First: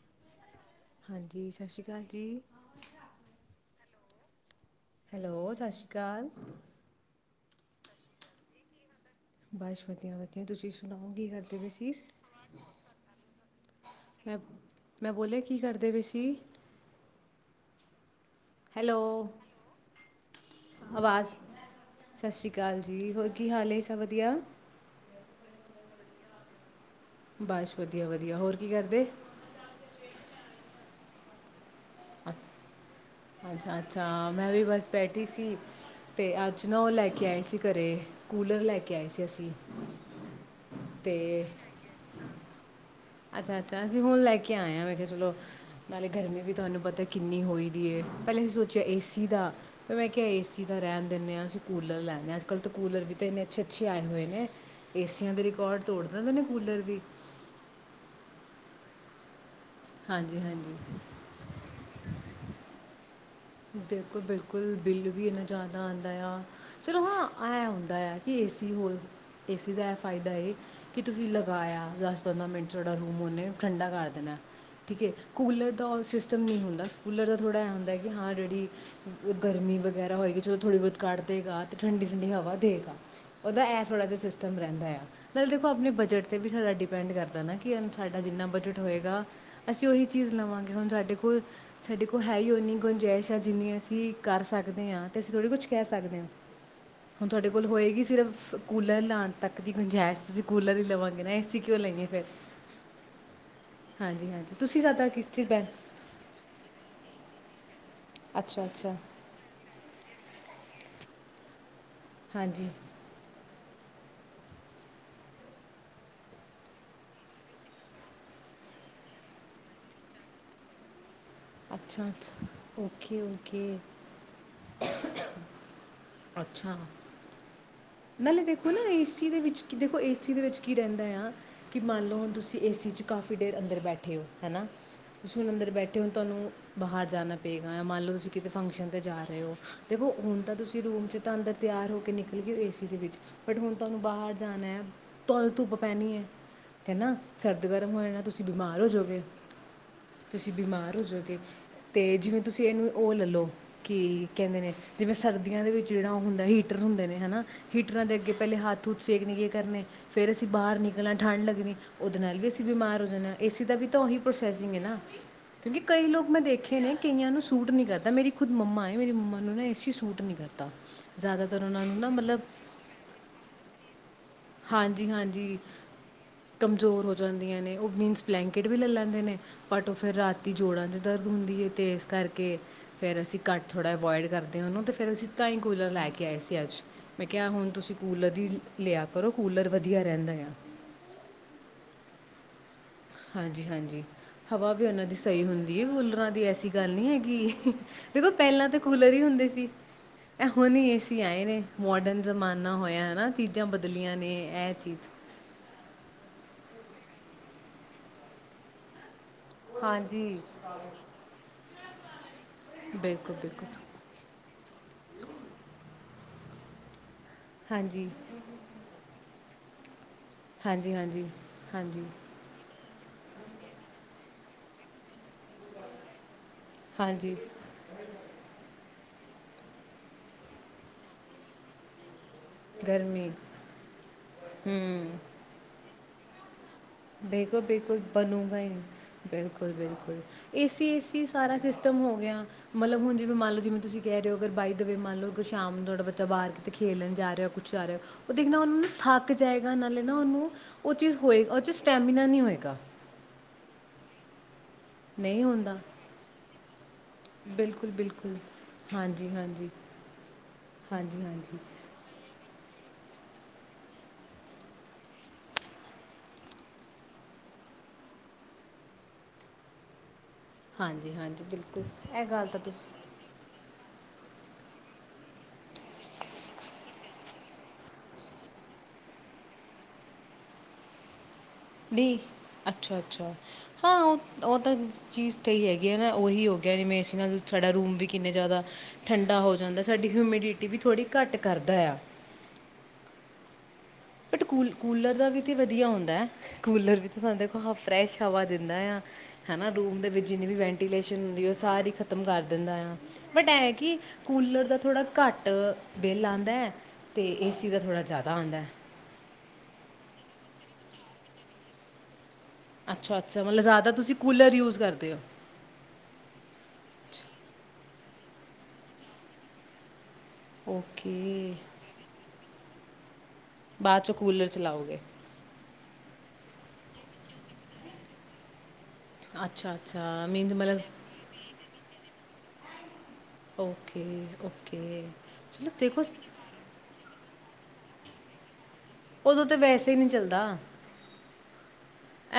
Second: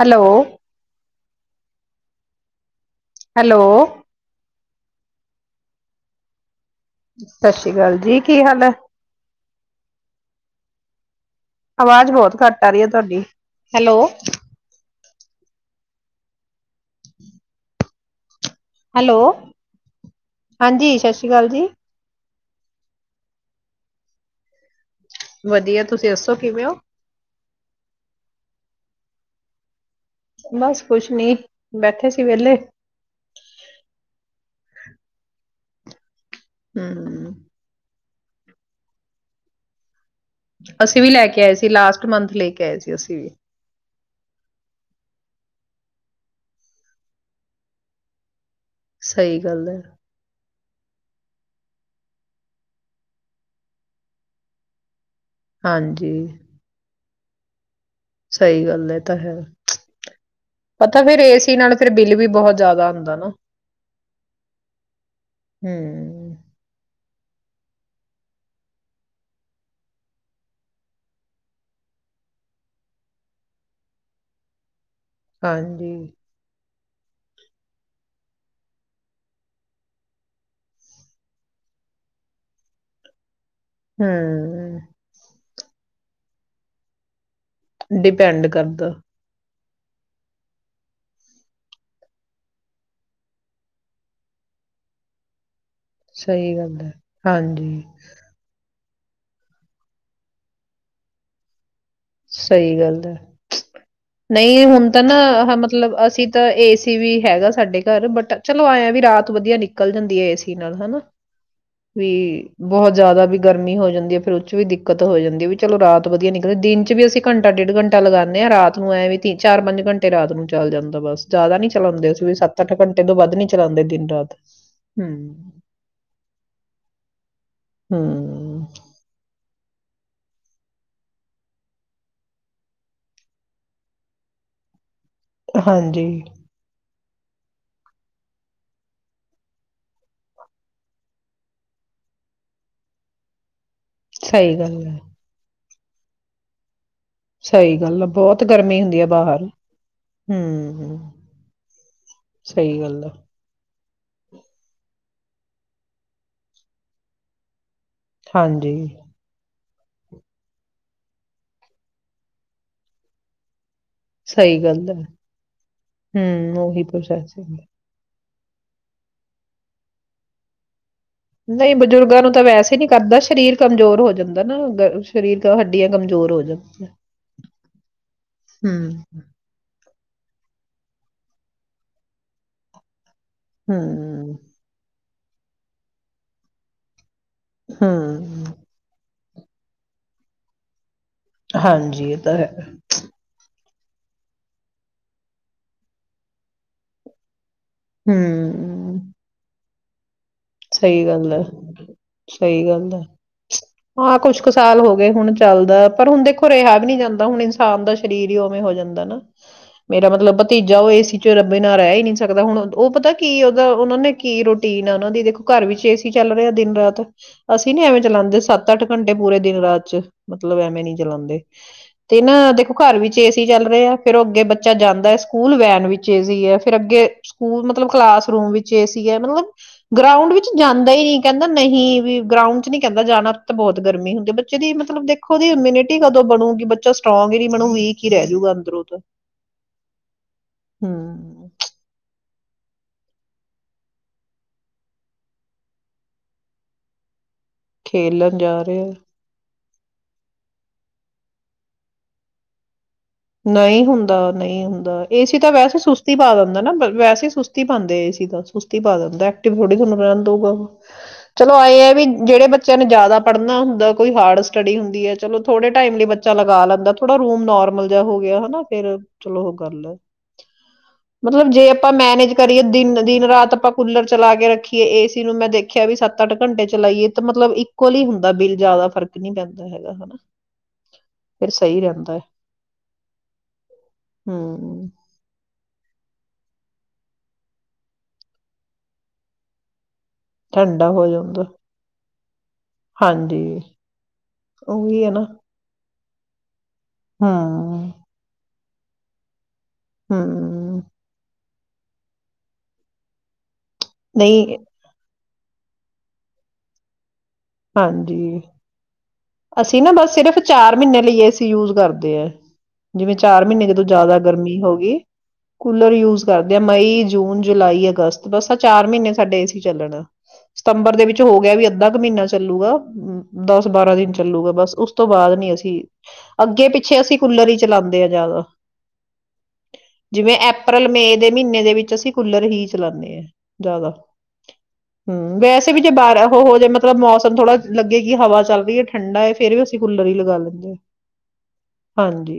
Hello ਹਾਂਜੀ ਸਤਿ ਸ਼੍ਰੀ ਅਕਾਲ ਜੀ ਹੈਲੋ ਹੈਲੋ ਸਤਿ ਸ਼੍ਰੀ ਅਕਾਲ ਸਤਿ ਸ਼੍ਰੀ ਅਕਾਲ ਜੀ ਕੀ ਹਾਲ ਹੈ ਬਸ ਵਧੀਆ ਵਧੀਆ ਤੁਸੀਂ ਸੁਣਾਓ ਕੀ ਕਰ ਆਵਾਜ਼ ਬਹੁਤ ਘੱਟ ਆ ਰਹੀ ਹੈ ਤੁਹਾਡੀ ਹੈਲੋ ਦੇ ਵ ਹੈਲੋ ਹਾਂਜੀ ਸਤਿ ਆਵਾਜ਼ ਸ਼੍ਰੀ ਅਕਾਲ ਜੀ ਸਤਿ ਸ਼੍ਰੀ ਅਕਾਲ ਜੀ ਹੋਰ ਕੀ ਹਾਲ ਹੈ ਸਭ ਵਧੀਆ ਵਧੀਆ ਤੁਸੀਂ ਦੱਸੋ ਕਿਵੇਂ ਹੋ ਬਸ ਵਧੀਆ ਵਧੀਆ ਹੋਰ ਕੀ ਕਰਦੇ ਬਸ ਕੁਛ ਨੀ ਬੈਠੇ ਸੀ ਵਿਹਲੇ ਅੱਛਾ ਅੱਛਾ ਮੈਂ ਵੀ ਬਸ ਬੈਠੀ ਸੀ ਅਤੇ ਅੱਜ ਨਾ ਉਹ ਲੈ ਹਮ ਕੇ ਆਏ ਸੀ ਘਰ ਕੂਲਰ ਲੈ ਕੇ ਆਏ ਸੀ ਅਸੀਂ ਅਸੀਂ ਵੀ ਲੈ ਕੇ ਆਏ ਸੀ ਲਾਸਟ ਮੰਥ ਲੈ ਕੇ ਆਏ ਸੀ ਅਸੀਂ ਵੀ ਅੱਛਾ ਅੱਛਾ ਅਸੀਂ ਹੁਣ ਲੈ ਕੇ ਆਏ ਹਾਂ ਮੈਂ ਕਿਹਾ ਚਲੋ ਨਾਲੇ ਗਰਮੀ ਵੀ ਤੁਹਾਨੂੰ ਪਤਾ ਕਿੰਨੀ ਹੋਈ ਦੀ ਪਈ ਏ ਪਹਿਲਾ ਅਸੀਂ ਸੋਚ ਏ ਸੀ ਸਹੀ ਦਾ ਗੱਲ ਹੈ ਫਿਰ ਮੈਂ ਕਿਹਾ ਏ ਸੀ ਏ ਸੀ ਦਾਂ ਰਹਿਣ ਦਿੰਦੇ ਹਾਂ ਅਸੀਂ ਕੂਲਰ ਲੈਦੇ ਹਾਂ ਅੱਜ ਕੱਲ ਤਾਂ ਕੂਲ ਵੀ ਤਾਂ ਇੰਨੇ ਅੱਛੇ ਅੱਛੇ ਆਏ ਹੋਏ ਨੇ ਏਸੀਆਂ ਦੇ ਰਿਕਾਰਡ ਤੋੜ ਹਾਂਜੀ ਦਿੰਦੇ ਨੇ ਕੂਲਰ ਵੀ ਸਹੀ ਗੱਲ ਹੈ ਤਾਂ ਹੈ ਹਾਂਜੀ-ਹਾਂਜੀ ਪਤਾ ਫੇਿਰ ਏਸੀ ਨਾਲ ਫਿਰ ਬਿੱਲ ਵੀ ਬਹੁਤ ਜ਼ਿਆਦਾ ਹੁੰਦਾ ਨਾ ਬਿਲਕੁਲ ਬਿਲਕੁਲ ਬਿੱਲ ਵੀ ਇੰਨਾ ਜ਼ਿਆਦਾ ਆਉਂਦਾ ਹਮ ਆ ਫਿਰ ਹਾਂ ਇਹ ਹੁੰਦਾ ਹੈ ਕਿ ਏਸੀ ਹੋ ਏਸੀ ਦਾ ਫਾਇਦਾ ਇਹ ਕਿ ਤੁਸੀਂ ਲਗਾਇਆ ਦਸ ਪੰਦਰਾਂ ਮਿੰਟ ਥੋੜਾ ਰੂਮ ਉਹਨੇ ਠੰਡਾ ਕਰ ਦੇਣਾ ਠੀਕ ਹੈ ਕੂਲਰ ਦਾ ਹਾਂਜੀ ਉਹ ਸਿਸਟਮ ਨਹੀਂ ਹੁੰਦਾ ਕੂਲਰ ਦਾ ਥੋੜਾ ਹੈ ਹੁੰ ਹੈ ਹਾਂ ਜਿਹੜੀ ਗਰਮੀ ਵਗੈਰਾ ਹੋਏਗੀ ਜਦੋਂ ਥੋੜੀ ਬਹੁਤ ਕੱਢ ਦੇਗਾ ਤੇ ਠੰਡੀ ਠੰਡੀ ਹਵਾ ਦੇਗਾ ਉਹਦਾ ਇਹ ਥੋੜ੍ਹਾ ਜਿਹਾ ਸਿਸਟਮ ਹਮ ਰਹਿੰਦਾ ਆ ਮਤਲਬ ਦੇਖੌ ਆਪਣੇ ਬਜਟ 'ਤੇ ਵੀ ਸਾਰਾ ਡਿਪੈਂਡ ਕਰਦਾ ਪਤਾ ਨਾ ਕਿ ਸਾਡਾ ਡਿਪੈਂਡ ਜਿੰਨਾ ਬਜਟ ਕਰਦਾ ਹੋਏਗਾ ਅਸੀਂ ਉਹੀ ਚੀਜ਼ ਲਵਾਂਗੇ ਹੁਣ ਸਾਡੇ ਕੋਲ ਸਾਡੇ ਕੋਲ ਹੈ ਹੀ ਉਹ ਨਹੀਂ ਗੁੰਜਾਇਸ਼ਾਂ ਜਿੰਨੀ ਅਸੀਂ ਕਰ ਸਕਦੇ ਹਾਂ ਤੇ ਅਸੀਂ ਥੋੜ੍ਹੀ ਕੁਛ ਕਹਿ ਸਕਦੇ ਹ ਸਹੀ ਗੱਲ ਹੈ ਹੁਣ ਤੁਹਾਡੇ ਕੋਲ ਹਾਂਜੀ ਹੋਏਗੀ ਸਿਰਫ ਕੂਲਰ ਲਾਉਣ ਤੱਕ ਦੀ ਗੁੰਜਾਇਸ਼ ਤੁਸੀ ਕੂਲਰ ਹੀ ਲਵਾਂਗੇ ਨਾ ਇਸ ਸਹੀ ਗੱਲ ਹੈ ਹਾਂਜੀ ਹਾਂਜੀ ਨਹੀਂ ਤੁਸੀਂ ਹੁਣ ਤਾਂ ਜ਼ਿਆਦਾ ਕਿਸ ਚੀਜ਼ ਨਾ ਬੈਨ ਮਤਲਬ ਅਸੀਂ ਤਾਂ ਏ ਸੀ ਵੀ ਹੈਗਾ ਸਾਡੇ ਘਰ ਬਟ ਅੱਛਾ ਚਲੋ ਐਏਂ ਅੱਛਾ ਵੀ ਰਾਤ ਵਧੀਆ ਨਿਕਲ ਜਾਂਦੀ ਹੈ ਏ ਸੀ ਨਾਲ਼ ਹਨਾ ਵੀ ਹਾਂਜੀ ਬਹੁਤ ਜ਼ਿਆਦਾ ਵੀ ਗਰਮੀ ਹੋ ਜਾਂਦੀ ਹੈ ਫੇਿਰ ਉਹ ਚ ਵੀ ਦਿੱਕਤ ਹੋ ਜਾਂਦੀ ਵੀ ਚਲੋ ਰਾਤ ਵਧੀਆ ਨਿਕਲਦੀ ਦਿਨ ਵਿੱਚ ਵੀ ਅਸੀਂ ਘੰਟਾ ਡੇਢ ਘੰਟਾ ਲਗਾਉਂਦੇ ਹਾਂ ਰਾਤ ਨੂੰ ਐਂ ਵੀ ਤੀ ਚਾਰ ਪੰਜ ਘੰਟੇ ਰਾਤ ਨੂੰ ਚੱਲ ਜਾਂਦਾ ਬਸ ਜ਼ਿਆਦਾ ਨੀ ਅੱਛਾ ਚਲਾਦੇ ਅਸੀਂ ਵੀ ਅੱਛਾ ਸੱਤ ਅੱਠ ਘੰਟੇ ਤੋਂ ਓਕੇ ਵੱਧ ਨੀ ਓਕੇ ਚਲਾਦੇ ਦਿਨ ਰਾਤ ਹੂੰ, ਅੱਛਾ ਨਾਲੇ ਹੂੰ, ਦੇਖੋ ਨਾ ਇਸ ਚੀਜ਼ ਦੇ ਵਿੱਚ, ਕਿ ਦੇਖੋ ਏਸੀ ਦੇ ਵਿੱਚ ਕੀ ਰਹਿੰਦਾ ਆ ਕਿ ਮੰਨ ਲਓ ਤੁਸੀਂ ਏਸੀ ਚ ਕਾਫ਼ੀ ਦੇਰ ਅੰਦਰ ਬੈਠੇ ਹੋ ਹੈ ਨਾ ਤੁਸੀਂ ਹੁਣ ਅੰਦਰ ਬੈਠੇ ਹਾਂਜੀ ਹੋ ਤੁਹਾਨੂੰ ਬਾਹਰ ਜਾਣਾ ਪਏਗਾ ਮੰਨ ਲਓ ਤੁਸੀਂ ਕਿਤੇ ਫੰਕਸ਼ਨ ਤੇ ਜਾ ਰਹੇ ਹੋ ਦੇਖੋ, ਹੁਣ ਤਾਂ ਤੁਸੀਂ ਰੂਮ ਚ ਤਾਂ ਅੰਦਰ ਤਿਆਰ ਹੋ ਕੇ ਨਿਕਲੋ ਗਏ ਏਸੀ ਦੇ ਵਿੱਚ ਬਟ ਹੁਣ ਤੁਹਾਨੂੰ ਬਾਰ ਸਹੀ ਗੱਲ ਜਾਣਾ ਹੈ। ਤੁ ਤੂੰ, ਪੈਣੀ ਹੈ। ਹੈ ਨਾ ਸਰਦ ਸਹੀ ਗਰਮ ਗੱਲ ਹੋ ਆ ਜਾ ਨਾਲ ਬਹੁਤ ਤੁਸੀਂ ਗਰਮੀ ਬਿਮਾਰ ਹੋ ਹੁੰਦੀ ਆ ਜਾਓਗੇ, ਬਾਹਰ ਤੁਸੀਂ ਬਿਮਾਰ ਹੂੰ, ਹੋ ਜਾਓਗੇ, ਅਤੇ ਜਿਵੇਂ ਤੁਸੀਂ ਸਹੀ ਇਹਨੂੰ ਗੱਲ ਆ। ਉਹ ਲੈ ਲਓ ਕਿ ਕਹਿੰਦੇ ਨੇ ਜਿਵੇਂ ਸਰਦੀਆਂ ਦੇ ਵਿੱਚ ਜਿਹੜਾ ਉਹ ਹੁੰਦਾ ਹੀਟਰ ਹੁੰਦੇ ਨੇ ਹਨਾ, ਹੀਟਰਾਂ ਅੱਗੇ ਪਹਿਲੇ ਹਾਂਜੀ ਹੱਥ ਹੂਥ ਸੇਕ ਲਿਏ ਕਰਨੇ, ਫੇਰ ਅਸੀਂ ਬਾਹਰ ਨਿਕਲਣਾ ਠੰਢ ਲੱਗਣੀ ਉਹਦੇ ਨਾਲ ਵੀ ਅਸੀਂ ਬਿਮਾਰ ਹੋ ਜਾਣਾ ਏਸੀ ਦਾ ਵੀ ਉਹ ਸਹੀ ਪ੍ਰੋਸੈਸਿੰਗ ਗੱਲ ਨਾ ਹੈ ਕਿਉਂਕਿ ਕਈ ਲੋਕ ਮੈਂ ਹਮ ਦੇਖੇ ਉਹੀ ਨੇ ਕਈਆਂ ਨੂੰ ਪ੍ਰੋਸੈਸਿੰਗ ਸੂਟ ਨੀ ਕਰਦਾ ਮੇਰੀ ਖੁਦ ਮੰਮਾ ਆਏ ਮੇਰੀ ਮੰਮਾ ਨੂੰ ਨਾ ਏਸੀ ਸੂਟ ਨੀ ਕੀਤਾ, ਨਹੀਂ ਬਜ਼ੁਰਗਾਂ ਨੂੰ ਤਾਂ ਵੈਸੇ ਨੀ ਕਰਦਾ ਸਰੀਰ ਕਮਜ਼ੋਰ ਹੋ ਜਾਂਦਾ। ਨਾ ਗ- ਸਰੀਰ ਕ ਹਾਂਜੀ-ਹਾਂਜੀ ਹੱਡੀਆਂ ਕਮਜ਼ੋਰ ਹੋ ਜਾਂਦੀਆਂ ਕਮਜ਼ੋਰ ਹੋ ਜਾਂਦੀਆਂ ਨੇ ਉਹ ਮੀਨਸ ਬਲੈਂਕਟ ਵੀ ਲੈ ਹਮ ਲੈਂਦੇ ਨੇ ਬਟ ਟੋ ਫੇਰ ਰਾਤੀ ਜੋੜਾਂ ਚ ਦਰਦ ਹੁੰਦੀ ਹੈ ਤੇ ਇਸ ਕਰਕੇ ਫਿਰ ਅਸੀਂ ਘੱਟ ਥੋੜ੍ਹਾ ਬੋਇਡ ਹਮ ਕਰਦੇ ਹਾਂਨੂੰ ਤਾਂ ਫਿਰ ਅਸੀਂ'- ਤਾਂ ਹੀ ਕੂਲਰ ਲੈ ਕੇ ਆਏ ਸੀ ਅੱਜ ਮੈਂ ਕਿਹਾ ਹੁਣ ਤੁਸੀਂ ਕੂਲਰ ਦੀ ਹਮ ਲਿਆ। ਪਰੋ ਕੂਲਰ ਵਧੀਆ ਰਹਿੰਦਾ ਆ। ਹਾਂਜੀ ਇਹ ਤਾਂ ਹੈ। ਹਾਂਜੀ-ਹਾਂਜੀ ਹਵਾ ਵੀ ਉਹਨਾਂ ਦੀ ਸਹੀ ਹੁੰਦੀ ਹੈ, ਕੂਲਰਾਂ ਦੀ ਐਸੀ ਗੱਲ ਨਹੀਂ ਹੈਗੀ। ਦੇਖੋ, ਪਹਿਲਾਂ ਤਾਂ ਹਮ ਕੂਲਰ ਹੀ ਹੁੰਦੇ ਸੀ। ਇਹ ਹੁਣ ਏ ਸਹੀ ਗੱਲ ਹੈ ਆਏ ਨੇ ਮੋਡਰਨ ਸਹੀ ਜ਼ਮਾਨਾ ਗੱਲ ਹੈ ਹੋਇਆ ਹਨਾ, ਚੀਜ਼ਾਂ ਬਦਲੀਆਂ ਹਾਂ ਨੇ ਕੁਛ ਕੁ ਇਹ ਸਾਲ ਹੋ ਚੀਜ਼ ਗਏ ਹੁਣ ਚੱਲਦਾ ਪਰ ਹੁਣ ਦੇਖੋ ਰਿਹਾ ਵੀ ਨਹੀਂ ਜਾਂਦਾ ਹੁਣ ਇਨਸਾਨ ਦਾ ਸਰੀਰ ਹੀ ਉਵੇਂ ਹੋ ਜਾਂਦਾ ਨਾ, ਮੇਰਾ ਮਤਲਬ ਹਾਂਜੀ। ਭਤੀਜਾ ਉਹ ਏਸੀ ਚ ਰੱਬੇ ਨਾ ਰਹਿ ਨੀ [unintelligible] ਸਕਦਾ, ਹੁਣ ਉਹ ਪਤਾ ਬਿਲਕੁਲ ਕੀ ਬਿਲਕੁਲ ਉਹਦਾ-ਉਹਨਾਂ ਨੇ ਕੀ ਰੋਟੀਨ ਆ ਉਹਨਾਂ ਦੀ ਦੇਖੋ। ਵਿੱਚ ਏ ਸੀ ਚੱਲ ਰਿਹਾ ਦਿਨ ਰਾਤ ਅਸੀਂ ਨੀ ਐਵੇਂ ਹਾਂਜੀ ਚਲਾਦੇ ਸੱਤ ਅੱਠ ਘੰਟੇ ਪੂਰੇ ਦਿਨ ਰਾਤ ਚ, ਮਤਲਬ ਐਵੇਂ ਹਾਂਜੀ ਨੀ ਹਾਂਜੀ ਚਲਾਉਂਦੇ ਹਾਂਜੀ ਤੇ ਨਾ ਦੇਖੋ, ਘਰ ਵਿੱਚ ਏ ਸੀ ਚੱਲ ਰਹੇ ਆ ਫੇਰ ਅੱਗੇ ਬੱਚਾ ਜਾਂਦਾ ਹੈ ਸਕੂਲ ਵੈਨ ਵਿੱਚ ਏ ਸੀ ਹੈ। ਫਿਰ ਅੱਗੇ ਹਾਂਜੀ ਸਕੂਲ ਮਤਲਬ ਕਲਾਸਰੂਮ ਵਿੱਚ ਏ ਸੀ। ਯੇ ਹੈ ਮਤਲਬ ਗਰਾਊਂਡ ਵਿੱਚ ਕਿ ਜਾਂਦਾ ਹੀ ਕਹਿੰਦਾ ਨਹੀਂ ਵੀ। ਗਰਾਊਂਡ ਚ ਨਹੀਂ ਕਹਿੰਦਾ ਜਾਣਾ ਉੱਥੇ ਬਹੁਤ ਗਰਮੀ ਹੁੰਦੀ, ਬੱਚੇ ਦੀ ਮਤਲਬ ਦੇਖੋ ਜੀ ਇਮਿਊਨਿਟੀ ਕਦੋ ਬਣੂਗੀ ਬੱਚੇ। ਬਿਲਕੁਲ-ਬਿਲਕੁਲ ਬਣੂਗਾ ਹੀ ਨੀ ਤਾਂ ਬਿਲਕੁਲ-ਬਿਲਕੁਲ ਏ ਸੀ ਏ ਸੀ ਹਮ ਸਾਰਾ ਸਿਸਟਮ ਹੋ ਗਿਆ। ਮਤਲਬ ਹੁਣ ਜਿਵੇਂ ਮੰਨ ਲਓ ਜਿਵੇਂ ਤੁਸੀਂ ਕਹ ਰਹੇ ਹੋ ਅਗਰ ਬਾਈ ਦੀ ਵੇ ਮੰਨ ਲਓ ਸ਼ਾਮ ਨੂੰ ਤੁਹਾਡਾ ਬੱਚਾ ਬਾਹਰ ਖੇਲਣ ਜਾ ਰਿਹਾ ਹੈ। ਕੁਛ ਕਰ ਰਿਹਾ ਹੋ, ਉਹ ਖੇਲਣ ਦੇਖਣਾ ਜਾ ਰਹੇ ਉਹਨਾਂ ਆ। ਥੱਕ ਜਾਏਗਾ। ਨਾਲੇ ਨਾ ਉਹਨੂੰ ਉਹ ਚੀਜ਼ ਹੋਏਗਾ ਉਹ ਚੀਜ਼ ਸਟੈਮਿਨਾ ਨਹੀਂ ਹੋਏਗਾ। ਨਹੀਂ ਹੁੰਦਾ ਨਹੀਂ ਹੁੰ ਏ ਸੀ ਨਹੀਂ ਤਾਂ ਹੁੰਦਾ ਵੈਸੇ ਸੁਸਤੀ ਪਾ ਦਿੰਦਾ ਨਾ ਵੈਸੇ ਹੀ ਸੁਸਤੀ ਬਿਲਕੁਲ ਪਾਉਂਦੇ ਏ ਸੀ ਬਿਲਕੁਲ ਤੇ ਸੁਸਤੀ ਪਾ ਦਿੰਦਾ ਹੋ ਹਾਂਜੀ ਐਕਟਿਵ ਹਾਂਜੀ ਥੋੜ੍ਹਾ ਹੀ ਰਹਿਣ ਦੂਗਾ ਹਾਂਜੀ ਚਲੋ ਹਾਂਜੀ ਆਏ ਹੈ ਕਿ ਜਿਹੜੇ ਬੇ ਬੱਚਿਆਂ ਨੇ ਜ਼ਿਆਦਾ ਪੜ੍ਹਨਾ ਹੁੰਦਾ ਕੋਈ ਹਾਰਡ ਸਟੱਡੀ ਹੁੰਦੀ ਹੈ ਚਲੋ ਥੋੜੇ ਟਾਈਮ ਲਈ ਬੱਚਾ ਲਗਾ ਲੈਂਦਾ ਥੋੜਾ ਰੂਮ ਨੋਰਮਲ ਜੇਹਾ ਹੋ ਗਿਆ ਹਨਾ ਫੇਰ ਚਲੋ ਉਹ ਕਰ ਲੋ ਹਾਂਜੀ ਹਾਂਜੀ ਮਤਲਬ ਜੇ ਬਿਲਕੁਲ ਆਪਾਂ ਇਹ ਮੈਨੇਜ ਗੱਲ ਤਾਂ ਕਰੀਏ ਤੁਸੀਂ ਦਿਨ ਦਿਨ ਰਾਤ ਆਪਾਂ ਕੂਲਰ ਚਲਾ ਕੇ ਰੱਖੀਏ ਏ ਸੀ ਨੂੰ ਮੈਂ ਦੇਖਿਆ ਵੀ ਸੱਤ ਅੱਠ ਘੰਟੇ ਚਲਾਈਏ ਤਾਂ ਮਤਲਬ ਇਕੁਅਲ ਹੀ ਹੁੰਦਾ ਬਿੱਲ ਜ਼ਿਆਦਾ ਫਰਕ ਨਹੀਂ ਪੈਂਦਾ ਹੈਗਾ ਹਨਾ। ਪਰ ਸਹੀ ਰਹਿੰਦਾ ਨਹੀਂ ਹੈ। ਅੱਛਾ ਅੱਛਾ ਹਾਂ ਉਹ ਉਹ ਤਾਂ ਹਮ। ਚੀਜ਼ ਤੇ ਹੀ ਹੈਗੀ। ਉਹੀ ਹੋ ਗਿਆ ਜਿਵੇੇ ਏ ਸੀ ਨਾਲ ਤੁਹਾਡਾ ਰੂਮ ਵੀ ਕਿੰਨੇ ਜ਼ਿਆਦਾ ਠੰਡਾ ਹੋ ਜਾਂਦਾ ਸਾਡੀ ਹਿਊਮਿਡਿਟੀ ਵੀ ਠੰਡਾ ਹੋ ਥੋੜ੍ਹੀ ਘੱਟ ਜਾਂਦਾ ਕਰਦਾ ਆ। ਹਾਂਜੀ ਬਟ ਕੂਲ ਉਹੀ ਹੈ ਕੂਲਰ ਨਾ ਦਾ ਵੀ ਤੇ ਵਧੀਆ ਹੁੰਦਾ ਹੈ। ਕੂਲਰ ਵੀ ਤਾਂ ਦੇਖੋ ਸਾਨੂੰ ਹਾਂ ਫਰੈਸ਼ ਹਵਾ ਦਿੰਦਾ ਆਂ। ਹੈ ਨਾ ਰੂਮ ਦੇ ਵਿੱਚ ਜਿੰਨੀ ਵੀ ਹਮ ਵੈਂਟੀਲੇਸ਼ਨ ਹੁੰਦੀ ਉਸ ਸਾਰੀ ਖ਼ਤਮ ਕਰ ਦਿੰਦਾ ਆ ਬਟ ਏ ਕਿ ਨਹੀਂ ਕੂਲਰ ਦਾ ਥੋੜ੍ਹਾ ਘੱਟ ਬੁੱਟ ਬਿੱਲ ਆਉਂਦਾ। ਤੇ ਏ ਸੀ ਦਾ ਥੋੜ੍ਹਾ ਜ਼ਿਆਦਾ ਹਾਂਜੀ ਆਉਂਦਾ। ਅਸੀਂ ਨਾ ਬਸ ਸਿਰਫ਼ ਚਾਰ ਮਹੀਨੇ ਲਈ ਏ ਸੀ ਯੂਜ ਕਰਦੇ ਹੈ। ਜਿਵੇਂ ਅੱਛਾ-ਅੱਛਾ ਚਾਰ ਮਤਲਬ ਮਹੀਨੇ ਤੋਂ ਤੁਸੀਂ ਜ਼ਿਆਦਾ ਕੂਲਰ ਗਰਮੀ ਹੋ ਯੂਜ਼ ਗਈ ਕਰਦੇ ਕੂਲਰ ਯੂਜ ਕਰਦੇ ਆ ਮਈ ਜੂਨ ਜੁਲਾਈ ਅਗਸਤ। ਬੱਸ ਏ ਚਾਰ ਮਹੀਨੇ ਸਾਡੇ ਏ ਸੀ ਚਲਣਾ। ਸਤੰਬਰ ਦੇ ਵਿੱਚ ਹੋ ਗਿਆ ਓਕੇ। ਵੀ ਅੱਧਾ ਕ ਮਹੀਨਾ ਚੱਲੂਗਾ। ਹੁ ਦਸ ਬਾਰਾਂ ਬਾਅਦ ਦਿਨ 'ਚੋਂ ਚ ਕੂਲਰ ਚੱਲੂਗਾ ਬਸ ਉਸ ਚਲਾਓਗੇ ਤੋਂ ਬਾਅਦ ਨੀ ਅਸੀਂ ਅੱਗੇ ਪਿੱਛੇ ਅਸੀਂ ਕੂਲਰ ਹੀ ਚਲਾਉਦੇ ਹਾਂ ਜ਼ਿਆਦਾ ਅੱਛਾ-ਅੱਛਾ ਜਿਵੇਂ ਮੀਨਜ਼ ਅਪ੍ਰੈਲ ਮਤਲਬ ਮੇਅ ਦੇ ਮਹੀਨੇ ਦੇ ਵਿੱਚ ਅਸੀਂ ਕੂਲਰ ਹੀ ਚਲਾਉਂਦੇ ਆ ਜ਼ਿਆਦਾ ਓਕੇ-ਓਕੇ ਹਮ ਚਲੋ ਵੈਸੇ ਵੀ ਜੇ ਦੇਖੋ ਬਾਹਰ ਉਹ ਹੋ ਜੇ ਮਤਲਬ ਮੌਸਮ ਥੋੜ੍ਹਾ ਲੱਗੇ ਕਿ ਹਵਾ ਚੱਲ ਰਹੀ ਹੈ ਠੰਡਾ ਹੈ ਉਦੋਂ ਫੇਰ ਤਾਂ ਵੀ ਅਸੀਂ ਵੈਸੇ ਕੂਲਰ ਨਹੀਂ ਹੀ ਲਗਾ ਚੱਲਦਾ ਲੈਂਦੇ ਹਾਂ।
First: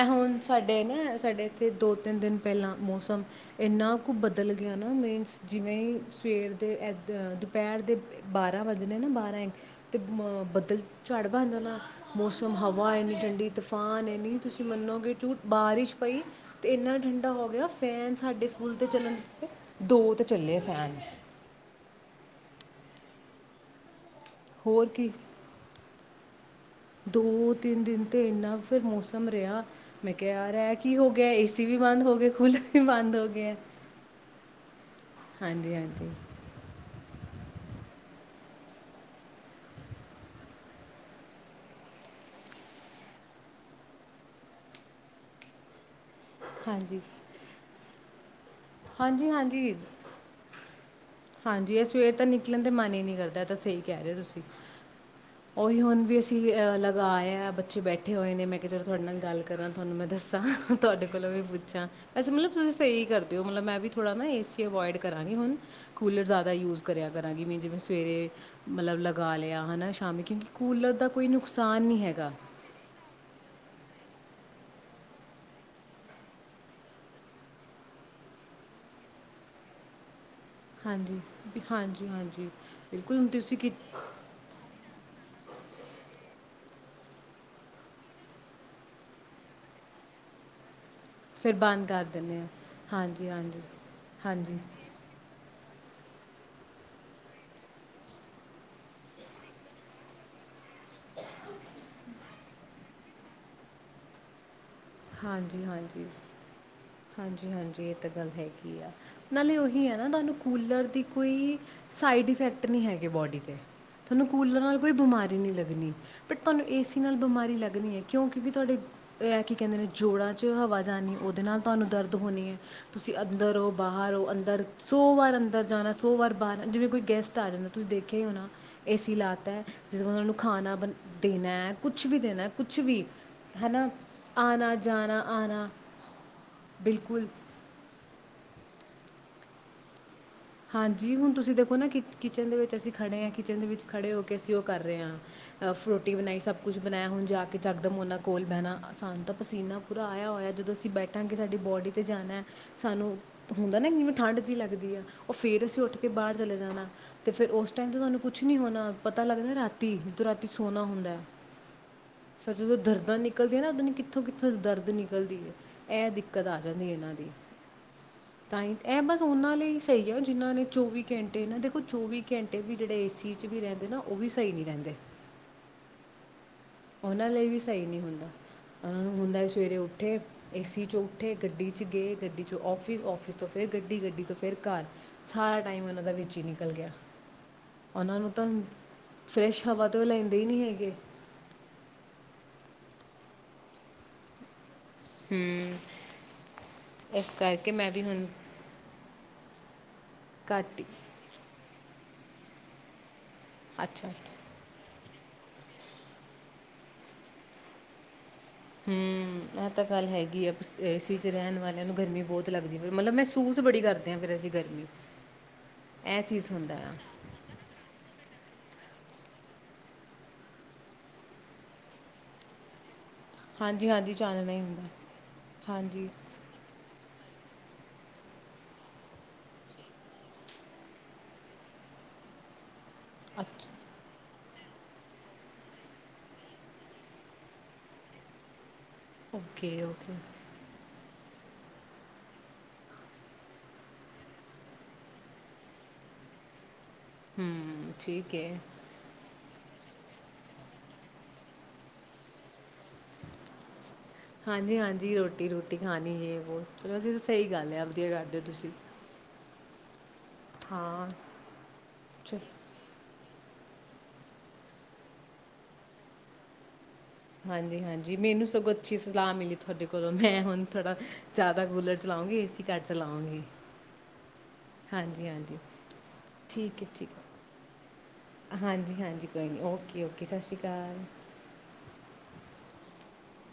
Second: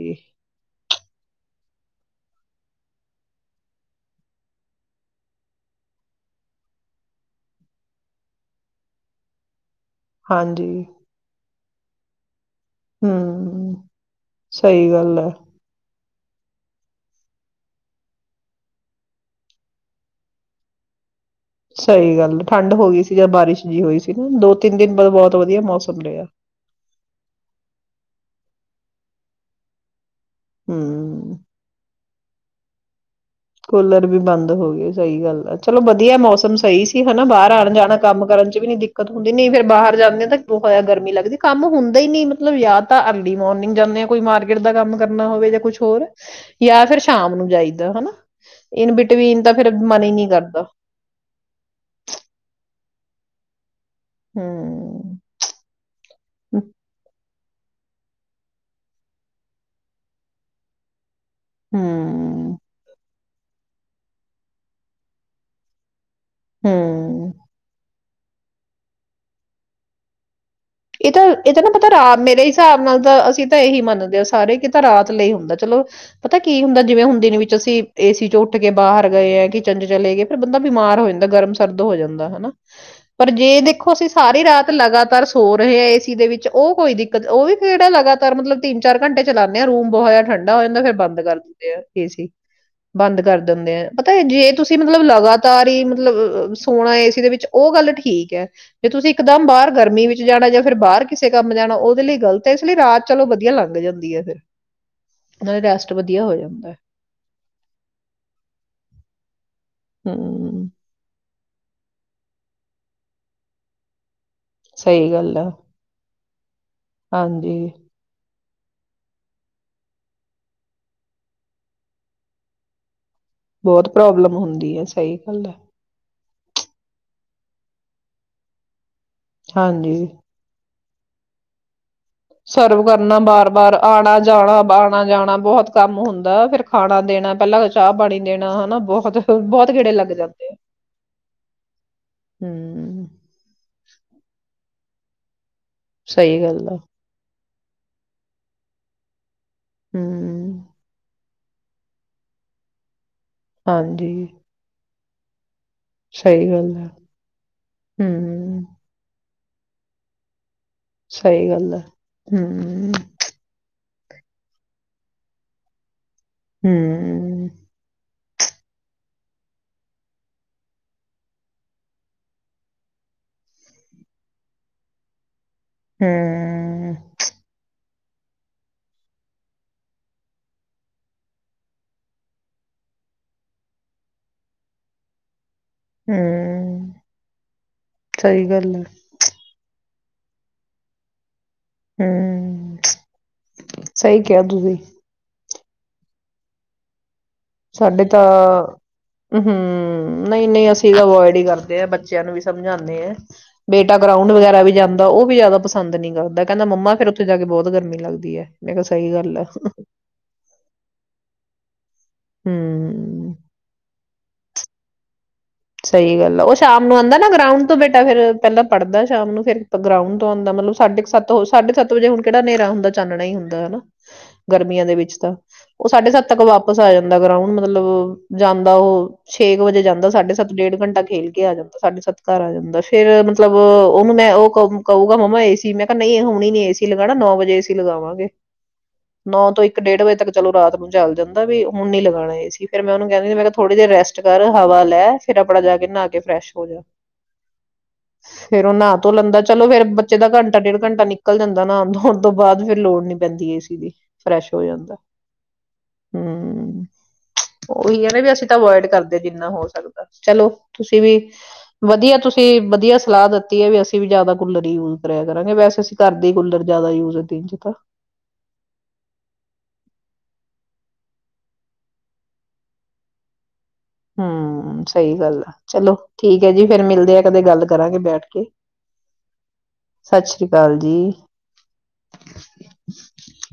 ਇਹ ਹੁਣ ਸਾਡੇ ਨਾ ਸਾਡੇ ਇੱਥੇ ਦੋ ਤਿੰਨ ਦਿਨ ਪਹਿਲਾਂ ਮੌਸਮ ਇੰਨਾ ਕੁ ਬਦਲ ਗਿਆ ਨਾ ਮੀਨਸ ਜਿਵੇਂ ਹੀ ਸਵੇਰ ਦੇ ਏਦਾਂ ਦੁਪਹਿਰ ਦੇ ਬਾਰਾਂ ਵੱਜਣੇ ਨਾ ਬਾਰਾਂ ਇੱਕ ਤੇ ਬੱਦਲ ਹਾਂਜੀ ਝਾੜ ਬਣ ਜਾਣਾ ਮੋਸ ਤੁ ਹਵਾ ਇੰਨੀ ਠੰਡੀ ਹੂੰ ਤੂਫਾਨ ਹੈ ਇੰਨੀ ਤੁਸੀਂ ਸਹੀ ਮਨੋ ਗੇ ਗੱਲ ਹੈ। ਛੂਟ ਬਾਰਿਸ਼ ਪਈ ਤੇ ਇੰਨਾ ਠੰਡਾ ਹੋ ਗਿਆ ਫੈਨ ਸਾਡੇ ਫੁੱਲ ਤੇ ਚੱਲਣਤੇ ਦੋ ਤੇ ਚੱਲੇ ਫੈਨ ਸਹੀ ਗੱਲ ਐ ਠੰਡ ਹੋ ਗਈ ਸੀ ਜਦ ਬਾਰਿਸ਼ ਜਿਹੀ ਹੋਈ ਸੀ ਦੋ ਤਿੰਨ ਹੋਰ ਦਿਨ ਬਾਅਦ ਕੀ ਬਹੁਤ ਵਧੀਆ ਮੌਸਮ ਰਿਹਾ। ਦੋ ਤਿੰਨ ਦਿਨ ਤੇ ਇੰਨਾ ਫਿਰ ਮੌਸਮ ਰਿਹਾ। ਮੈਂ ਕਿਹਾ ਯਾਰ ਇਹ ਕੀ ਹੋ ਗਿਆ ਹੂੰ ਏਸੀ ਵੀ ਬੰਦ ਹੋ ਗਏ। ਸਕੂਲ ਵੀ ਬਦ ਹੋ ਗਿਆ। ਕੂਲਰ ਵੀ ਬੰਦ ਹੋ ਗਏ ਸਹੀ ਗੱਲ ਆ ਹਾਂਜੀ ਚਲੋ ਹਾਂਜੀ ਵਧੀਆ ਮੌਸਮ ਸਹੀ ਸੀ ਹਨਾ ਬਾਹਰ ਆਉਣ ਜਾਣਾ। ਕੰਮ ਕਰਨ ਚ ਵੀ ਨੀ ਦਿੱਕਤ ਹੁੰਦੀ ਨਹੀਂ ਫੇਿਰ ਬਾਹਰ ਜਾਂਦੇ ਆ ਤਾਂਇਆ ਗਰਮੀ ਲੱਗਦੀ ਕੰਮ ਹੁੰਦਾ ਹੀ ਨੀ ਮਤਲਬ ਜਾਂ ਤਾਂ ਅਰਲੀ ਮੋਰਨਿੰਗ ਜਾਂਦੇ ਆ ਕੋਈ ਮਾਰਕੀਟ ਦਾ ਕੰਮ ਕਰਨਾ ਹੋਵੇ ਜਾਂ ਕੁਛ ਹੋਰ। ਜਾਂ ਫਿਰ ਹਾਂਜੀ ਸ਼ਾਮ ਨੂੰ ਜਾਈਦਾ ਹਨਾ ਇਨ ਹਾਂਜੀ ਬਿਟਵੀਨ ਤਾਂ ਫੇਰ ਹਾਂਜੀ ਮਨ ਹੀ ਨਹੀਂ ਕਰਦਾ ਹਾਂਜੀ ਇਹ ਸਵੇਰ ਤਾਂ ਨਿਕਲਣ ਦੇ ਮਨ ਈ। ਨਹੀਂ ਕਰਦਾ ਤਾਂ ਸਹੀ। ਕਹਿ ਰਹੇ ਤੁਸੀਂ, ਹਮ ਉਹੀ ਹੁਣ ਵੀ ਅਸੀਂ ਅਹ ਲਗਿਆ। ਬੱਚੇ ਬੈਠੇ ਹੋਏ ਨੇ ਮੈਂ ਕਿਹਾ- ਚਲੋ ਤੁਹਾਡੇ ਨਾਲ ਗੱਲ ਕਰਾਂ। ਤੁਹਾਨੂੰ ਮੈਂ ਦੱਸਾਂ ਤੁਹਾਡੇ ਕੋਲੋਂ ਵੀ ਪੁੱਛਾਂ। ਵੇਸੇ ਮਤਲਬ ਹਮ ਤੁਸੀਂ ਸਹੀ ਕਰਦੇ। ਤੇ ਉਹ ਮਤਲਬ ਮੈਂ ਵੀ ਥੋੜ੍ਹਾ ਨਾ ਏਸੀ ਅਵਾਇਡ ਕਰਾਂਗੀ। ਹੁਣ ਕੂਲਰ ਜ਼ਿਆਦਾ ਯੂਜ਼ ਕਰਿਆ ਹਮ ਕਰਾਂਗੀ। ਮੈਂ ਜਿਵੇਂ ਸਵੇਰੇ ਮਤਲਬ ਲਗਾ ਲਿਆ। ਹੈਨਾ ਸ਼ਾਮੀ ਕਿਉਂਕਿ ਕੂਲਰ ਦਾ ਇਹ ਤਾਂ, ਕੋਈ ਇਹ ਤਾਂ ਨਾ ਨੁਕਸਾਨ ਪਤਾ ਨਹੀਂ ਰਾ ਹੈਗਾ ਮੇਰੇ ਹਿਸਾਬ ਨਾਲ ਤਾਂ, ਅਸੀਂ ਤਾਂ ਇਹੀ ਮੰਨਦੇ ਹਾ। ਜਦੋਂ ਸਾਰੇ ਕਿ ਤਾਂ ਰਾਤ ਲਈ ਹੁੰਦਾ। ਚਲੋ, ਪਤਾ ਕੀ ਹੁੰਦਾ ਜਿਵੇਂ ਹੁਣ ਦਿਨ ਵਿੱਚ ਅਸੀਂ ਏਸੀ ਚ ਉੱਠ ਕੇ ਬਾਹਰ ਗਏ ਆ, ਕਿਚਨ ਚ ਚਲੇ ਗਏ। ਫਿਰ ਬੰਦਾ ਬਿਮਾਰ ਹੋ ਹਾਂਜੀ ਜਾਂਦਾ ਗਰਮ ਸਰਦ ਹੋ ਹਾਂਜੀ ਜਾਂਦਾ। ਹਾਂਜੀ ਹਨਾ, ਬਿਲਕੁਲ ਹੁਣ ਪਰ ਤੁਸੀਂ ਜੇ ਕਿ ਦੇਖੋ ਅਸੀਂ ਸਾਰੀ ਰਾਤ ਲਗਾਤਾਰ ਹੋ ਰਹੇ ਆ ਏ ਸੀ ਦੇ ਵਿੱਚ ਉਹ ਕੋਈ ਦਿੱਕਤ ਉਹ ਵੀ ਕਿਹੜਾ ਲਗਾਤਾਰ ਮਤਲਬ ਤਿੰਨ- ਚਾਰ ਘੰਟੇ ਚਲਾਉਂਦੇ ਆ ਰੂਮ ਬਹੁਤ ਜ਼ਿਆਦਾ ਠੰਡਾ ਹੋ ਜਾਂਦਾ। ਫਿਰ ਬੰਦ ਬੰਦ ਕਰ ਫਿਰ ਦਿੰਦੇ ਆ। ਬੰਦ ਕਰ ਏ ਸੀ ਦਿੰਦੇ ਹਾਂ ਬੰਦ ਹਾਂਜੀ ਕਰ ਹਾਂਜੀ ਦਿੰਦੇ ਆ, ਪਤਾ ਜੇ ਹਾਂਜੀ ਤੁਸੀਂ ਮਤਲਬ ਲਗਾਤਾਰ ਹੀ ਮਤਲਬ ਸੋਣਾ ਏ ਸੀ ਦੇ ਵਿੱਚ ਉਹ ਗੱਲ ਠੀਕ ਹੈ। ਜੇ ਤੁਸੀਂ ਇੱਕਦਮ ਬਾਹਰ ਗਰਮੀ ਵਿੱਚ ਵਿੱਚ ਜਾਣਾ ਜਾਂ ਫਿਰ ਬਾਹਰ ਕਿਸੇ ਕੰਮ ਜਾਣਾ ਉਹਦੇ ਲਈ ਗਲਤ ਹੈ। ਇਸ ਲਈ ਰਾਤ ਚਲੋ ਵਧੀਆ ਲੰਘ ਜਾਂਦੀ ਹੈ ਫਿਰ ਨਾਲੇ ਹਾਂਜੀ ਰੈਸਟ -ਹਾਂਜੀ, ਵਧੀਆ ਹੋ ਜਾਂਦਾ ਹੈ। ਹਾਂਜੀ -ਹਾਂਜੀ ਇਹ ਤਾਂ ਗੱਲ ਹੈਗੀ ਆ ਨਾਲੇ ਹੀ ਹੈ ਨਾ ਤੁਹਾਨੂੰ ਹੂੰ ਕੂਲਰ ਦੀ ਕੋਈ ਸਾਈਡ ਇਫੈਕਟ ਨਹੀਂ ਹੈਗੇ ਬੋਡੀ ਤੇ ਤੁਹਾਨੂੰ ਕੂਲਰ ਨਾਲ ਕੋਈ ਸਹੀ ਗੱਲ ਬਿਮਾਰੀ ਆ ਨਹੀਂ ਲੱਗਣੀ। ਬਟ ਤੁਹਾਨੂੰ ਏ ਸੀ ਨਾਲ ਬਿਮਾਰੀ ਹਾਂਜੀ ਲੱਗਣੀ ਹੈ। ਕਿਉਂਕਿ ਕਿਉਂਕਿ ਤੁਹਾਡੇ, ਐ ਇਹ ਕੀ ਕਹਿੰਦੇ ਨੇ ਜੋੜਾਂ ਚ ਹਵਾ ਜਾਣੀ ਹੈ। ਉਹਦੇ ਨਾਲ ਤੁਹਾਨੂੰ ਦਰਦ ਹੋਣੀ ਹੈ। ਤੁਸੀਂ ਅੰਦਰ ਹੋ ਬਹੁਤ ਬਾਹਰ ਹੋ ਪ੍ਰੋਬਲਮ ਅੰਦਰ ਹੁੰਦੀ ਹੈ ਸੌ ਸਹੀ ਵਾਰ ਗੱਲ ਹੈ ਅੰਦਰ ਜਾਣਾ ਸੋ ਵਾਰ ਬਾਹਰ ਜਿਵੇਂ ਕੋਈ ਗੈਸਟ ਆ ਜਾਂਦਾ। ਤੁਸੀਂ ਦੇਖਿਆ ਹੀ ਹੋਣਾ। ਏ ਸੀ ਲਾਤਾ। ਜਿਵੇਂ ਹਾਂਜੀ ਉਹਨਾਂ ਨੂੰ ਖਾਣਾ ਬਣਾਉਣਾ ਦੇਣਾ ਸਰਵ ਕਰਨਾ ਬਾਰ ਹੈ -ਬਾਰ ਨਾ ਆਉਣਾ -ਜਾਣਾ ਬਾਹਰ। ਆਉਣਾ -ਜਾਣਾ ਆਉਣਾ ਬਹੁਤ ਕੰਮ ਹੁੰਦਾ। ਫੇਰ ਖਾਣਾ ਬਿਲਕੁਲ ਦੇਣਾ ਪਹਿਲਾਂ ਚਾਹ -ਪਾਣੀ ਦੇਣਾ। ਹਨਾ। ਬਹੁਤ -ਬਹੁਤ ਗੇੜੇ ਲੱਗ ਜਾਂਦੇ। ਆ ਹਾਂਜੀ। ਹੁਣ ਤੁਸੀਂ ਦੇਖੋ ਨਾ ਕਿ ਕਿਚਨ ਦੇ ਵਿੱਚ ਅਸੀਂ ਹੂੰ ਖੜੇ ਹਾਂ, ਕਿਚਨ ਦੇ ਵਿੱਚ ਖੜੇ ਹੋ ਕੇ ਅਸੀਂ ਉਹ ਕਰ ਰਹੇ ਹਾਂ। ਅ ਫਰੋਟੀ ਬਣਾਈ। ਸਹੀ ਸਭ ਗੱਲ ਆ ਕੁਛ ਬਣਾਇਆ ਹੁਣ ਜਾ ਕੇ ਕਿ ਜਦ ਮੈਂ ਉਹਨਾਂ ਕੋਲ ਬਹਿਣਾ ਸਾਨੂੰ ਤਾਂ ਪਸੀਨਾ ਪੂਰਾ ਆਇਆ ਹੋਇਆ। ਹੂੰ, ਜਦੋਂ ਅਸੀਂ ਬੈਠਾਂਗੇ ਕਿ ਸਾਡੀ ਬੋਡੀ ਤੇ ਜਾਣਾ। ਸਾਨੂੰ ਹੁੰਦਾ ਨਾ ਹਾਂਜੀ, ਕਿਵੇਂ ਠੰਡ ਜੀ ਲੱਗਦੀ ਹੈ‌। ਉਹ ਫਿਰ ਅਸੀਂ। ਉੱਠ ਕੇ ਬਾਹਰ ਸਹੀ ਚਲੇ ਗੱਲ ਜਾਣਾ ਹੈ, ਤੇ ਫਿਰ ਉਸ ਟਾਈਮ ਤੇ ਤੁਹਾਨੂੰ ਕੁੱਛ ਨੀ ਹੂੰ, ਹੋਣਾ ਪਤਾ ਲੱਗਦਾ। ਰਾਤੀ ਤੁੰਰਤ। ਸੋਹਣਾ ਹੁੰਦਾ ਹੈ ਸਹੀ ਗੱਲ ਹੈ, ਫੇਰ ਜਦੋਂ ਹੂੰ, ਦਰਦਾਂ ਨਿਕਲਦੀਆਂ ਨਾ। ਕਿੱਥੋਂ ਕਿੱਥੋਂ ਦਰਦ ਨਿਕਲਦੀ ਹੈ ਐ ਦੇਖ। ਦਿੱਕਤ ਆ ਜਾਂਦੀ ਇਹਨਾਂ ਦੀ ਹੂੰ, ਤਾਂ ਹੀ ਇਹ ਬਸ ਉਹਨਾਂ ਲਈ ਸਹੀ ਆ ਜਿਹਨ੍ਹਾਂ ਨੇ ਚੌਵੀ ਘੰਟੇ ਨਾ ਦੇਖੋ ਚੌਵੀ ਘੰਟੇ ਵੀ ਜਿਹੜੇ ਏ ਸੀ 'ਚ ਵੀ ਰਹਿੰਦੇ ਨਾ ਉਹ ਵੀ ਸਹੀ ਨਹੀਂ ਰਹਿੰਦੇ ਹਮ ਉਹਨਾਂ ਲਈ ਵੀ ਸਹੀ ਨਹੀਂ ਹੁੰਦਾ ਹੁੰਦਾ ਸਵੇਰੇ ਉੱਠੇ ਏਸੀ ਚੋਂ ਉੱਠੇ ਗੱਡੀ ਚ ਗਏ ਗੱਡੀ ਚੋਂ ਆਫਿਸ ਆਫਿਸ ਤੋਂ ਫਿਰ ਗੱਡੀ ਗੱਡੀ ਤੋਂ ਫਿਰ ਘਰ ਸਾਰਾ ਟਾਈਮ ਉਹਨਾਂ ਦਾ ਵਿੱਚ ਹੀ ਨਿਕਲ ਗਿਆ ਹੂੰ, ਉਹਨਾਂ ਨੂੰ ਤਾਂ ਸਹੀ ਗੱਲ ਹੈ, ਫਰੈਸ਼ ਹਵਾ ਉਹ ਲੈਂਦੇ ਹੀ ਨੀ ਹੈਗੇ ਹਮ ਸਹੀ ਕਿਹਾ ਤੁਸੀ ਹਮ ਸਾਡੇ ਤਾਂ ਹਮ ਹਮ ਨਹੀਂ ਨਹੀਂ ਘੱਟ ਹੀ ਅਸੀਂ ਤਾਂ ਅਵੋਇਡ ਹੀ ਕਰਦੇ ਹ ਬੱਚਿਆਂ ਨੂੰ ਵੀ ਸਮਝਾਉਂਦੇ ਆ ਬੇਟਾ ਅੱਛਾ ਅੱਛਾ ਗਰਾਉਂਡ ਵਗੈਰਾ ਵੀ ਜਾਂਦਾ ਉਹ ਵੀ ਜਿਆਦਾ ਪਸੰਦ ਨੀ ਕਰਦਾ ਕਹਿੰਦਾ ਮੰਮਾ ਫੇਰ ਉੱਥੇ ਜਾ ਕੇ ਬਹੁਤ ਗਰਮੀ ਲੱਗਦੀ ਹੈ ਮੈਂ ਕਿਹਾ ਸਹੀ ਗੱਲ ਹਮ ਆ ਤਾਂ ਗੱਲ ਹੈਗੀ ਆ ਏਸੀ ਚ ਰਹਿਣ ਵਾਲਿਆਂ ਨੂੰ ਗਰਮੀ ਬਹੁਤ ਲੱਗਦੀ ਮਤਲਬ ਹੂੰ। ਮਹਿਸੂਸ ਬੜੀ ਕਰ ੱਧ ਹ ਫੇਿਰ ਅਸੀਂ ਗਰਮੀ ਸਹੀ ਇਹ ਗੱਲ ਆ ਚੀਜ਼ ਉਹ ਹੁੰਦਾ ਸ਼ਾਮ ਨੂੰ ਆਉਂਦਾ ਨਾ ਗਰਾਂਉਂਦਤੋਂ ਬੇਟਾ ਫਿਰ ਪਹਿਲਾਂ ਪੜ੍ਹਦਾ ਸ਼ਾਮ ਨੂੰ ਫਿਰ ਗਰਾਊਂਡ ਤੋਂ ਆਉਂਦਾ ਮਤਲਬ ਸਾਢੇ ਸੱਤ ਹੋ ਸਾਢੇ ਸੱਤ ਵਜੇ ਹੁਣ ਕਿਹੜਾ ਹਨੇਰਾ ਹੁੰਦਾ ਚਾਨਣਾ ਹੀ ਹੁੰਦਾ ਹਨਾ ਹਾਂਜੀ-ਹਾਂਜੀ ਚਾਨਣਾ ਹੀ ਹੁੰਦਾ। ਗਰਮੀਆਂ ਦੇ ਵਿੱਚ ਤਾਂ ਉਹ ਹਾਂਜੀ ਸਾਢੇ ਸੱਤ ਤੱਕ ਵਾਪਿਸ ਆ ਜਾਂਦਾ ਜਾਂਦਾ ਗਰਾਉਂਡ ਮਤਲਬ ਜਾਂਦਾ ਉਹ ਛੇ ਕੁ ਵਜੇ ਜਾਂਦਾ ਸਾਢੇ ਸੱਤ ਡੇਢ ਘੰਟਾ ਖੇਲ ਕੇ ਆ ਜਾਂਦਾ ਸਾਢੇ ਸੱਤ ਘਰ ਆ ਜਾਂਦਾ ਫੇਿਰ ਮਤਲਬ ਅੱਛ ਉਹਨੂੰ ਮੈਂ ਉਹ ਕਹੂਗਾ ਮੰਮਾ ਏਸੀ ਮੈਂ ਕਿਹਾ ਨਹੀਂ ਹੁਣ ਹੀ ਨੀ ਏਸੀ ਲਗਾਉਣਾ ਨੌ ਵਜੇ ਏਸੀ ਲਗਾਵਾਂਗੇ ਨੌ ਤੋਂ ਇੱਕ ਡੇਢ ਓਕੇ-ਓਕੇ ਵਜੇ ਤੱਕ ਚਲੋ ਰਾਤ ਨੂੰ ਚੱਲ ਜਾਂਦਾ ਵੀ ਹੁਣ ਨ ਲਗਾਣਾ ਸੀ ਫਿਰ ਮੈਂ ਉਹਨੂੰ ਕਹਿੰਦੀ ਸੀ ਮੈਂ ਕਿਹਾ ਥੋੜੀ ਦੇਰ ਰੈਸਟ ਕਰ ਹਵਾ ਲੈ ਫਿਰ ਆਪਣਾ ਜਾ ਕੇ ਨਹਾ ਫਰੈਸ਼ ਹੋ ਜਾ ਹੂੰ ਠੀਕ ਹੈ। ਫੇਰ ਉਹ ਨ ਧੋ ਲੈਂਦਾ ਚਲੋ ਫੇਰ ਬੱਚੇ ਦਾ ਘੰਟਾ ਡੇਢ ਘੰਟਾ ਨਿਕਲ ਜਾਂਦਾ ਨਾਨ ਧੋਣ ਤੋਂ ਬਾਅਦ ਫਿਰ ਲੋੜ ਨੀ ਪੈਂਦੀ ਏ ਸੀ ਦੀ ਫਰੈਸ਼ ਹੋ ਜਾਂਦਾ ਹਾਂਜੀ-ਹਾਂਜੀ ਰੋਟੀ-ਰੋਟੀ ਖਾਣੀ ਯੇ ਵੋ ਹਮ ਚਲੋ ਅਸੀਂ ਤਾਂ ਸਹੀ ਗੱਲ ਉਹੀ ਹੈ ਵਧੀਆ ਨਾ ਵੀ ਕਰਦੇ ਹੋ ਅਸੀਂ ਤਾਂ ਤੁਸੀਂ। ਅਵੋਇਡ ਕਰਦੇ ਜਿੰਨਾ ਹੋਰ ਚਲੋ ਤੁਸੀਂ ਹਾਂ ਵੀ ਵਧੀਆ ਚ ਤੁਸੀਂ ਵਧੀਆ ਸਲਾਹ ਦਿੱਤੀ ਹੈ ਵੀ ਅਸੀਂ ਵੀ ਜ਼ਿਆਦਾ ਕੂਲਰ ਹੀ ਯੂਜ ਕਰਿਆ ਕਰਾਂਗੇ ਵੈਸੇ ਅਸੀਂ ਕਰ ਦੇ ਜਿਆਦਾ ਕੂਲਰ ਜ਼ਿਆਦਾ ਯੂਜ ਦਿਨ ਚ ਤਾਂ ਹਾਂਜੀ-ਹਾਂਜੀ, ਮੈਨੂੰ ਸਗੋਂ ਅੱਛੀ ਸਲਾਹ ਮਿਲੀ ਤੁਹਾਡੇ ਕੋਲੋਂ ਮੈਂ ਹੁਣ ਥੋੜਾ ਜ਼ਿਆਦਾ ਕੂਲਰ ਚਲਾਓਗੇ, ਏਸੀ ਘੱਟ ਚਲਾਓਗੇ। ਹੂੰ, ਸਹੀ ਗੱਲ ਆ ਚਲੋ ਠੀਕ ਹੈ ਜੀ ਫੇਰ ਮਿਲਦੇ ਆ ਕਦੇ ਗੱਲ ਕਰਾਂਗੇ ਬੈਠ ਕੇ ਹਾਂਜੀ-ਹਾਂਜੀ ਕੋਈ ਨੀ ਓਕੇ ਓਕੇ ਸਤਿ ਸ਼੍ਰੀ ਅਕਾਲ, [inaudible]